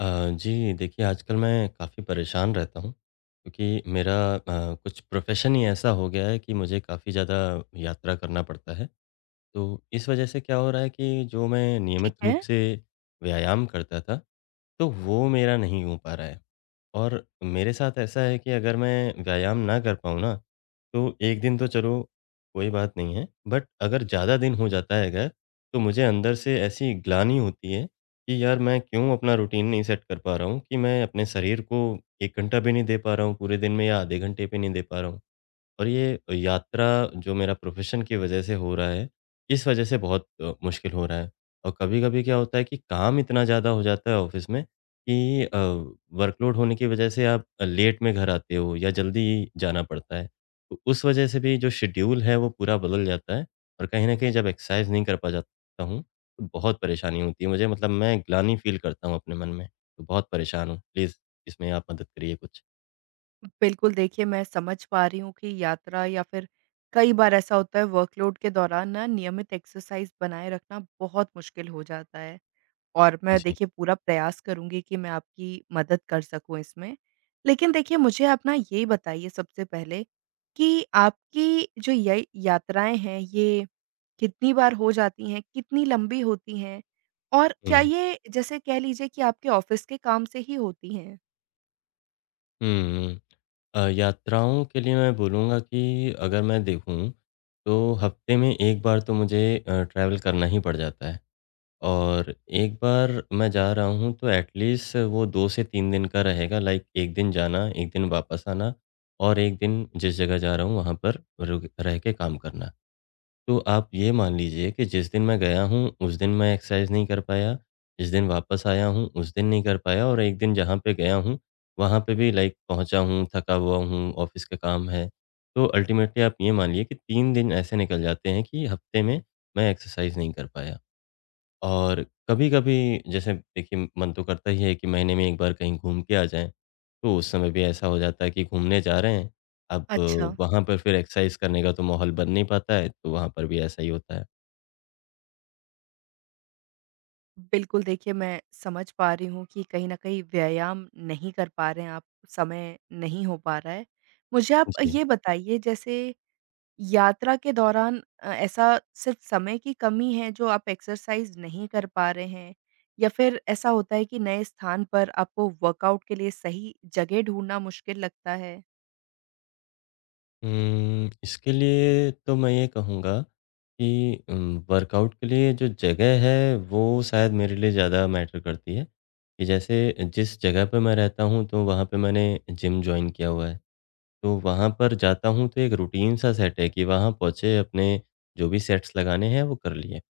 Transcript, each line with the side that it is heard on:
left: जी, देखिए आजकल मैं काफ़ी परेशान रहता हूँ, क्योंकि मेरा कुछ प्रोफ़ेशन ही ऐसा हो गया है कि मुझे काफ़ी ज़्यादा यात्रा करना पड़ता है। तो इस वजह से क्या हो रहा है कि जो मैं नियमित रूप
right: है।
left: से व्यायाम करता था, तो वो मेरा नहीं हो पा रहा है। और मेरे साथ ऐसा है कि अगर मैं व्यायाम ना कर पाऊँ ना, तो 1 दिन तो चलो कोई बात नहीं है, बट अगर ज़्यादा दिन हो जाता है अगर, तो मुझे अंदर से ऐसी ग्लानि होती है कि यार मैं क्यों अपना रूटीन नहीं सेट कर पा रहा हूँ कि मैं अपने शरीर को 1 घंटा भी नहीं दे पा रहा हूँ पूरे दिन में या आधे घंटे भी नहीं दे पा रहा हूँ। और ये यात्रा जो मेरा प्रोफ़ेशन की वज़ह से हो रहा है, इस वज़ह से बहुत मुश्किल हो रहा है। और कभी-कभी क्या होता है कि काम इतना ज़्यादा हो जाता है ऑफ़िस में कि वर्कलोड होने की वज़ह से आप लेट में घर आते हो या जल्दी जाना पड़ता है। तो उस वज़ह से भी जो शेड्यूल है वो पूरा बदल जाता है और कहीं न कहीं जब एक्सरसाइज़ नहीं कर पा जाता हूँ, तो बहुत परेशानी होती है मुझे, मतलब मैं ग्लानि फ़ील करता हूँ अपने मन में, तो बहुत परेशान हूँ। प्लीज़ इसमें आप मदद करिए कुछ।
right: बिल्कुल देखिए, मैं समझ पा रही हूँ कि यात्रा या फिर कई बार ऐसा होता है वर्कलोड के दौरान ना नियमित एक्सरसाइज़ बनाए रखना बहुत मुश्किल हो जाता है और मैं
left: जी।
right: देखिए पूरा प्रयास करूँगी कि मैं आपकी मदद कर सकूँ इसमें। लेकिन देखिए मुझे आप ना ये बताइए सबसे पहले कि आपकी जो ये यात्राएँ हैं ये कितनी बार हो जाती हैं? कितनी लंबी होती हैं? और क्या
left: हुँ।
right: ये जैसे कह लीजिए कि आपके ऑफ़िस के काम से ही होती हैं?
left: हुँ। यात्राओं के लिए मैं बोलूँगा कि अगर मैं देखूँ, तो हफ़्ते में 1 बार तो मुझे ट्रैवल करना ही पड़ जाता है और एक बार मैं जा रहा हूँ तो एट लीस्ट वो 2 से 3 दिन का रहेगा, लाइक 1 दिन जाना, 1 दिन वापस आना और 1 दिन जिस जगह जा रहा हूँ वहाँ पर रुक रह के काम करना। तो आप ये मान लीजिए कि जिस दिन मैं गया हूँ, उस दिन मैं एक्सरसाइज़ नहीं कर पाया, जिस दिन वापस आया हूँ, उस दिन नहीं कर पाया और एक दिन जहाँ पे गया हूँ, वहाँ पे भी लाइक पहुँचा हूँ, थका हुआ हूँ, ऑफ़िस का काम है। तो अल्टीमेटली आप ये मानिए कि 3 दिन ऐसे निकल जाते हैं कि हफ़्ते में मैं एक्सरसाइज़ नहीं कर पाया। और कभी-कभी जैसे देखिए मन तो करता ही है कि महीने में 1 बार कहीं घूम के आ जाएँ। तो उस समय भी ऐसा हो जाता है कि घूमने जा रहे हैं, अब
right: अच्छा।
left: वहाँ पर फिर एक्सरसाइज करने का तो माहौल बन नहीं पाता है, तो वहाँ पर भी ऐसा ही होता है।
right: बिल्कुल, देखिए मैं समझ पा रही हूँ कि कहीं न कहीं व्यायाम नहीं कर पा रहे हैं आप, समय नहीं हो पा रहा है। मुझे आप
left: जी।
right: ये बताइए जैसे यात्रा के दौरान ऐसा सिर्फ़ समय की कमी है जो आप एक्सरसाइज़ नहीं कर पा रहे हैं? या फिर ऐसा होता है कि नए स्थान पर आपको वर्कआउट के लिए सही जगह ढूँढना मुश्किल लगता है?
left: इसके लिए तो मैं ये कहूँगा कि वर्कआउट के लिए जो जगह है वो शायद मेरे लिए ज़्यादा मैटर करती है, कि जैसे जिस जगह पे मैं रहता हूँ तो वहाँ पे मैंने जिम जॉइन किया हुआ है। तो वहाँ पर जाता हूँ तो एक रूटीन सा सेट है कि वहाँ पहुँचे, अपने जो भी सेट्स लगाने हैं वो कर लिए।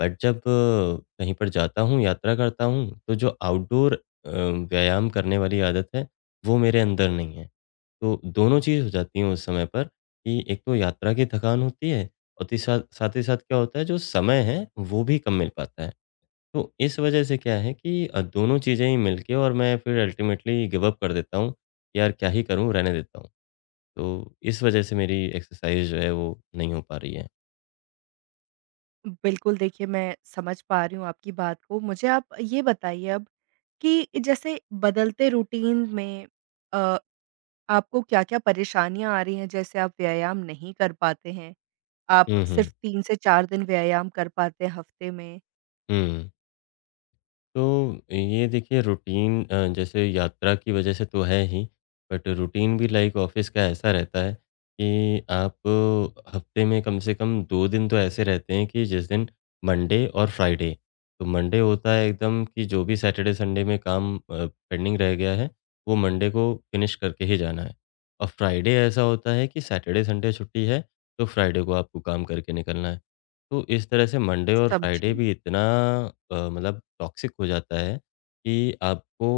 left: बट जब कहीं पर जाता हूँ, यात्रा करता हूँ तो जो आउटडोर व्यायाम करने वाली आदत है वो मेरे अंदर नहीं है। तो दोनों चीज़ हो जाती हैं उस समय पर कि एक तो यात्रा की थकान होती है और ती साथ साथ ही साथ क्या होता है, जो समय है वो भी कम मिल पाता है। तो इस वज़ह से क्या है कि दोनों चीज़ें ही मिल के और मैं फिर अल्टीमेटली गिव अप कर देता हूँ। यार क्या ही करूँ? रहने देता हूँ। तो इस वजह से मेरी एक्सरसाइज़ जो है वो नहीं हो पा रही है।
right: बिल्कुल, देखिए मैं समझ पा रही हूँ आपकी बात को। मुझे आप ये बताइए अब कि जैसे बदलते रूटीन में अ आपको क्या-क्या परेशानियाँ आ रही हैं? जैसे आप व्यायाम नहीं कर पाते हैं, आप
left: हुँ, हुँ।
right: सिर्फ़ 3 से 4 दिन व्यायाम कर पाते हैं हफ़्ते में।
left: हुँ। तो ये देखिए, रूटीन जैसे यात्रा की वजह से तो है ही, बट रूटीन भी लाइक ऑफ़िस का ऐसा रहता है कि आप हफ़्ते में कम से कम 2 दिन तो ऐसे रहते हैं कि जिस दिन, मंडे और फ्राइडे। तो मंडे होता है एकदम कि जो भी सैटरडे, संडे में काम पेंडिंग रह गया है, वो मंडे को फ़िनिश करके ही जाना है। और फ्राइडे ऐसा होता है कि सैटरडे, संडे छुट्टी है, तो फ्राइडे को आपको काम करके निकलना है। तो इस तरह से मंडे और फ्राइडे
right: समझी।
left: भी इतना मतलब टॉक्सिक हो जाता है कि आपको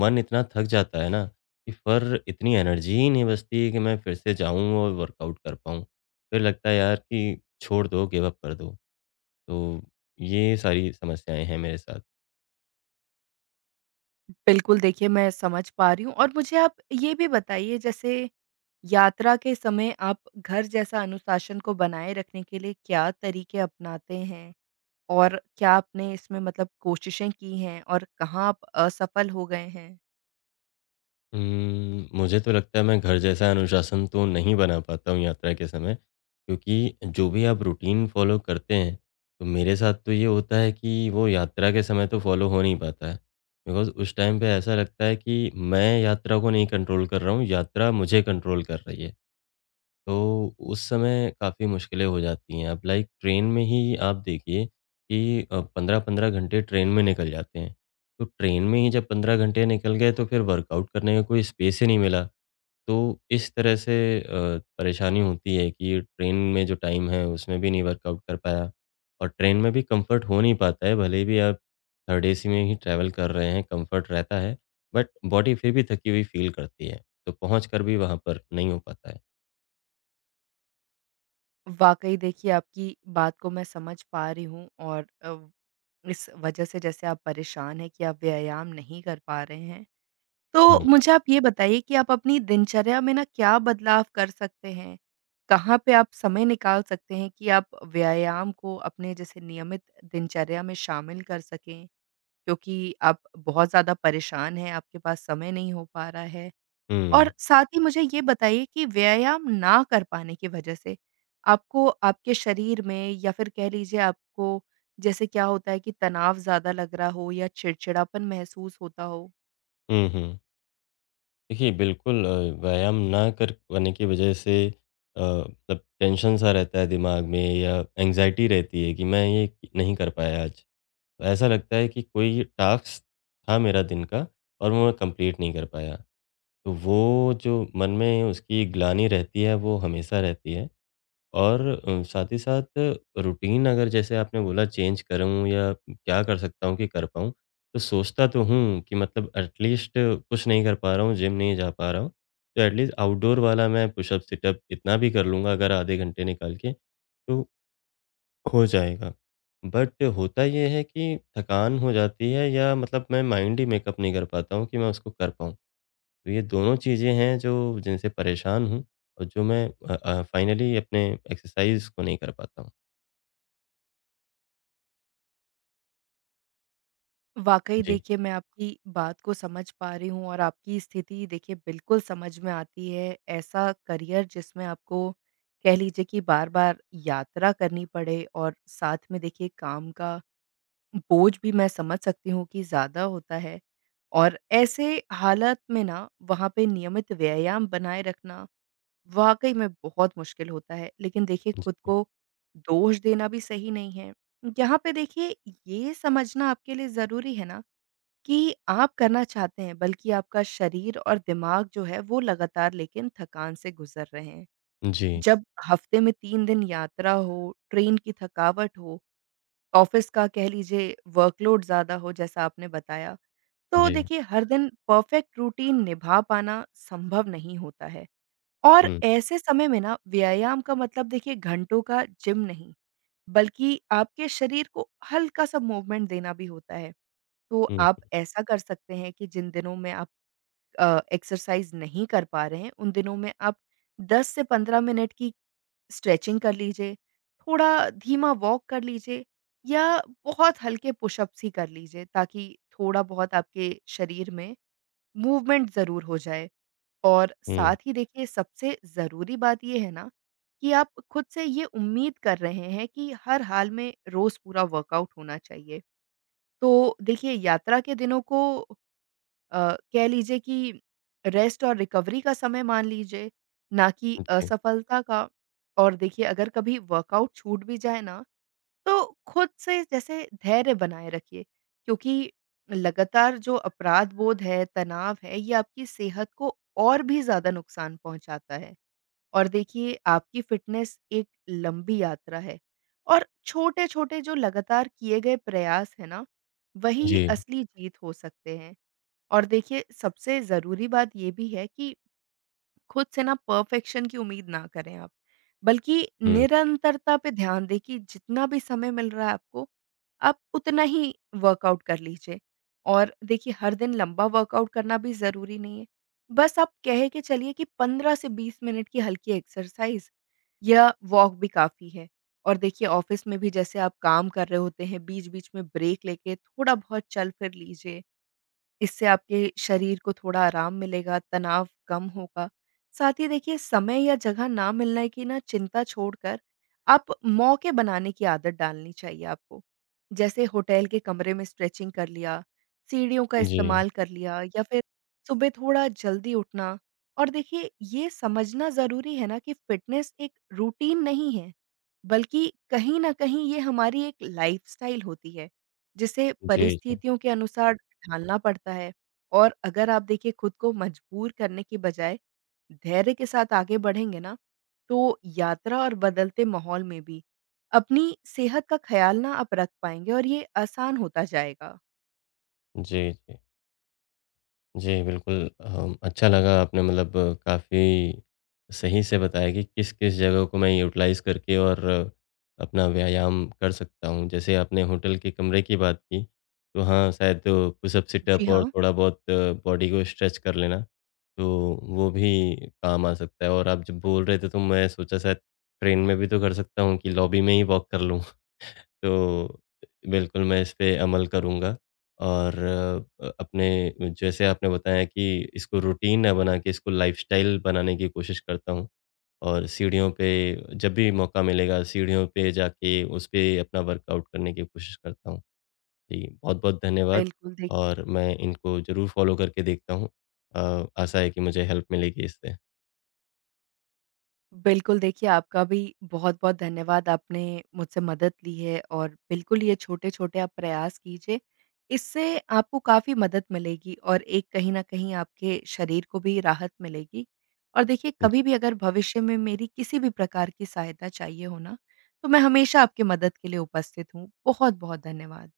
left: मन इतना थक जाता है ना कि फिर इतनी एनर्जी ही नहीं बचती कि मैं फिर से जाऊँ और वर्कआउट कर पाऊँ। फिर लगता है यार कि छोड़ दो, गिव अप कर दो। तो ये सारी समस्याएँ हैं मेरे साथ।
right: बिल्कुल, देखिए मैं समझ पा रही हूँ और मुझे आप ये भी बताइए जैसे यात्रा के समय आप घर जैसा अनुशासन को बनाए रखने के लिए क्या तरीके अपनाते हैं? और क्या आपने इसमें मतलब कोशिशें की हैं और कहाँ आप असफल हो गए हैं?
left: मुझे तो लगता है मैं घर जैसा अनुशासन तो नहीं बना पाता हूँ यात्रा के समय, क्योंकि जो भी आप रूटीन फ़ॉलो करते हैं, तो मेरे साथ तो ये होता है कि वो यात्रा के समय तो फ़ॉलो हो नहीं पाता है। बिकॉज़ उस टाइम पे ऐसा लगता है कि मैं यात्रा को नहीं कंट्रोल कर रहा हूँ, यात्रा मुझे कंट्रोल कर रही है। तो उस समय काफ़ी मुश्किलें हो जाती हैं। अब लाइक ट्रेन में ही आप देखिए कि 15-15 घंटे ट्रेन में निकल जाते हैं। तो ट्रेन में ही जब 15 घंटे निकल गए तो फिर वर्कआउट करने का कोई स्पेस ही नहीं मिला। तो इस तरह से परेशानी होती है कि ट्रेन में जो टाइम है उसमें भी नहीं वर्कआउट कर पाया और ट्रेन में भी कंफर्ट हो नहीं पाता है। भले भी आप थर्ड एसी में ही ट्रैवल कर रहे हैं, कंफर्ट रहता है बट बॉडी फिर भी थकी हुई फील करती है। तो पहुँच कर भी वहाँ पर नहीं हो पाता
right: वाक़ई देखिए आपकी बात को मैं समझ पा रही हूँ और इस वजह से जैसे आप परेशान हैं कि आप व्यायाम नहीं कर पा रहे हैं। तो
left: है।
right: मुझे आप ये बताइए कि आप अपनी दिनचर्या में ना क्या बदलाव कर सकते हैं? कहाँ पे आप समय निकाल सकते हैं कि आप व्यायाम को अपने जैसे नियमित दिनचर्या में शामिल कर सकें? क्योंकि आप बहुत ज़्यादा परेशान हैं, आपके पास समय नहीं हो पा रहा है।
left: हुँ।
right: और साथ ही मुझे ये बताइए कि व्यायाम ना कर पाने की वजह से आपको आपके शरीर में या फिर कह लीजिए आपको जैसे क्या होता है कि तनाव ज़्यादा लग रहा हो या चिड़चिड़ापन महसूस होता हो?
left: हुँ, हुँ। देखिए बिल्कुल, व्यायाम ना कर पाने की वजह से मतलब टेंशन-सा रहता है दिमाग में या एंग्ज़ायटी रहती है कि मैं ये नहीं कर पाया आज। तो ऐसा लगता है कि कोई टास्क था मेरा दिन का और वो मैं कंप्लीट नहीं कर पाया। तो वो जो मन में उसकी ग्लानि रहती है, वो हमेशा रहती है। और साथ ही साथ रूटीन अगर जैसे आपने बोला, चेंज करूँ या क्या कर सकता हूँ कि कर पाऊँ? तो सोचता तो हूँ कि मतलब एटलीस्ट कुछ नहीं कर पा रहा हूँ, जिम नहीं जा पा रहा हूँ। तो एटलीस्ट आउटडोर वाला मैं पुशअप, सिटअप इतना भी कर लूँगा अगर आधे घंटे निकाल के, तो हो जाएगा। बट होता ये है कि थकान हो जाती है या मतलब मैं माइंड ही मेकअप नहीं कर पाता हूँ कि मैं उसको कर पाऊँ। तो ये दोनों चीज़ें हैं जो जिनसे परेशान हूँ और जो मैं फाइनली अपने एक्सरसाइज़ को नहीं कर पाता हूँ।
right: वाक़ई
left: जी,
right: देखिए मैं आपकी बात को समझ पा रही हूँ और आपकी स्थिति देखिए बिल्कुल समझ में आती है। ऐसा करियर जिसमें आपको कह लीजिए कि बार-बार यात्रा करनी पड़े और साथ में देखिए काम का बोझ भी मैं समझ सकती हूँ कि ज़्यादा होता है और ऐसे हालत में ना वहाँ पे नियमित व्यायाम बनाए रखना वाकई में बहुत मुश्किल होता है। लेकिन देखिए
left: जी।
right: खुद को दोष देना भी सही नहीं है। यहाँ पे देखिए ये समझना आपके लिए ज़रूरी है ना कि आप करना चाहते हैं बल्कि आपका शरीर और दिमाग जो है वो लगातार लेकिन थकान से गुज़र रहे हैं।
left: जी,
right: जब हफ्ते में 3 दिन यात्रा हो, ट्रेन की थकावट हो, ऑफिस का कह लीजिए वर्कलोड ज़्यादा हो जैसा आपने बताया। तो
left: जी।
right: देखिए हर दिन परफेक्ट रूटीन निभा पाना संभव नहीं होता है और
left: हुँ,
right: ऐसे समय में ना व्यायाम का मतलब देखिए घंटों का जिम नहीं, बल्कि आपके शरीर को हल्का-सा मूवमेंट देना भी होता है। तो
left: हुँ,
right: आप ऐसा कर सकते हैं कि जिन दिनों में आप एक्सरसाइज़ नहीं कर पा रहे हैं, उन दिनों में आप 10 से 15 मिनट की स्ट्रेचिंग कर लीजिए, थोड़ा धीमा वॉक कर लीजिए या बहुत हल्के पुशअप्स ही कर लीजिए ताकि थोड़ा-बहुत आपके शरीर में मूवमेंट ज़रूर हो जाए। और
left: हुँ।
right: साथ ही देखिए सबसे ज़रूरी बात ये है ना कि आप खुद से ये उम्मीद कर रहे हैं कि हर हाल में रोज़ पूरा वर्कआउट होना चाहिए। तो देखिए यात्रा के दिनों को कह लीजिए कि रेस्ट और रिकवरी का समय मान लीजिए, ना कि
left: जी,
right: असफलता का। और देखिए अगर कभी वर्कआउट छूट भी जाए ना, तो खुद से जैसे धैर्य बनाए रखिए, क्योंकि लगातार जो अपराध बोध है, तनाव है, ये आपकी सेहत को और भी ज़्यादा नुकसान पहुँचाता है। और देखिए आपकी फ़िटनेस एक लंबी यात्रा है और छोटे-छोटे जो लगातार किए गए प्रयास हैं ना, वही
left: जी।
right: असली जीत हो सकते हैं। और देखिए सबसे ज़रूरी बात ये भी है कि खुद से ना परफेक्शन की उम्मीद ना करें आप, बल्कि
left: हुँ।
right: निरंतरता पे ध्यान दें कि जितना भी समय मिल रहा है आपको, आप उतना ही वर्कआउट कर लीजिए। और देखिए हर दिन लंबा वर्कआउट करना भी ज़रूरी नहीं है। बस आप कह के चलिए कि 15 से 20 मिनट की हल्की एक्सरसाइज़ या वॉक भी काफ़ी है। और देखिए ऑफ़िस में भी जैसे आप काम कर रहे होते हैं, बीच-बीच में ब्रेक लेके थोड़ा बहुत चल फिर लीजिए। इससे आपके शरीर को थोड़ा आराम मिलेगा, तनाव कम होगा। साथ ही देखिए समय या जगह ना मिलने की ना चिंता छोड़कर आप मौके बनाने की आदत डालनी चाहिए आपको। जैसे होटल के कमरे में स्ट्रेचिंग कर लिया, सीढ़ियों का
left: जी,
right: इस्तेमाल कर लिया या फिर सुबह थोड़ा जल्दी उठना। और देखिए ये समझना ज़रूरी है ना कि फ़िटनेस एक रूटीन नहीं है, बल्कि कहीं न कहीं ये हमारी एक लाइफ़स्टाइल होती है, जिसे
left: जी, जी।
right: परिस्थितियों के अनुसार ढालना पड़ता है और अगर आप देखिए खुद को मजबूर करने की बजाय धैर्य के साथ आगे बढ़ेंगे ना तो यात्रा और बदलते माहौल में भी अपनी सेहत का ख्याल ना आप रख पाएंगे और ये आसान होता जाएगा।
left: जी, जी। जी, बिल्कुल। अच्छा लगा, आपने मतलब काफ़ी सही से बताया कि किस-किस जगह को मैं यूटिलाइज़ करके और अपना व्यायाम कर सकता हूँ। जैसे आपने होटल के कमरे की बात की, तो हाँ, शायद पुशअप,
right: जी
left: सिटअप और
right: हाँ,
left: थोड़ा-बहुत बॉडी को स्ट्रेच कर लेना, तो वो भी काम आ सकता है। और आप जब बोल रहे थे, तो मैं सोचा शायद ट्रेन में भी तो कर सकता हूँ कि लॉबी में ही वॉक कर लूँ। तो बिल्कुल, मैं इस पे अमल करूँगा। और अपने, जैसे आपने बताया कि इसको रूटीन ना बना के इसको लाइफ़स्टाइल बनाने की कोशिश करता हूँ और सीढ़ियों पे जब भी मौका मिलेगा सीढ़ियों पे जाके उस पे अपना वर्कआउट करने की कोशिश करता हूँ। जी, बहुत-बहुत धन्यवाद
right: बिल्कुल देखिए।
left: और मैं इनको ज़रूर फ़ॉलो करके देखता हूँ। आशा है कि मुझे हेल्प मिलेगी इससे।
right: बिल्कुल, देखिए आपका भी बहुत-बहुत धन्यवाद, आपने मुझसे मदद ली है और बिल्कुल ये छोटे-छोटे आप प्रयास कीजिए। इससे आपको काफ़ी मदद मिलेगी और एक कहीं न कहीं आपके शरीर को भी राहत मिलेगी। और देखिए कभी भी अगर भविष्य में मेरी किसी भी प्रकार की सहायता चाहिए हो ना, तो मैं हमेशा आपकी मदद के लिए उपस्थित हूँ। बहुत-बहुत धन्यवाद।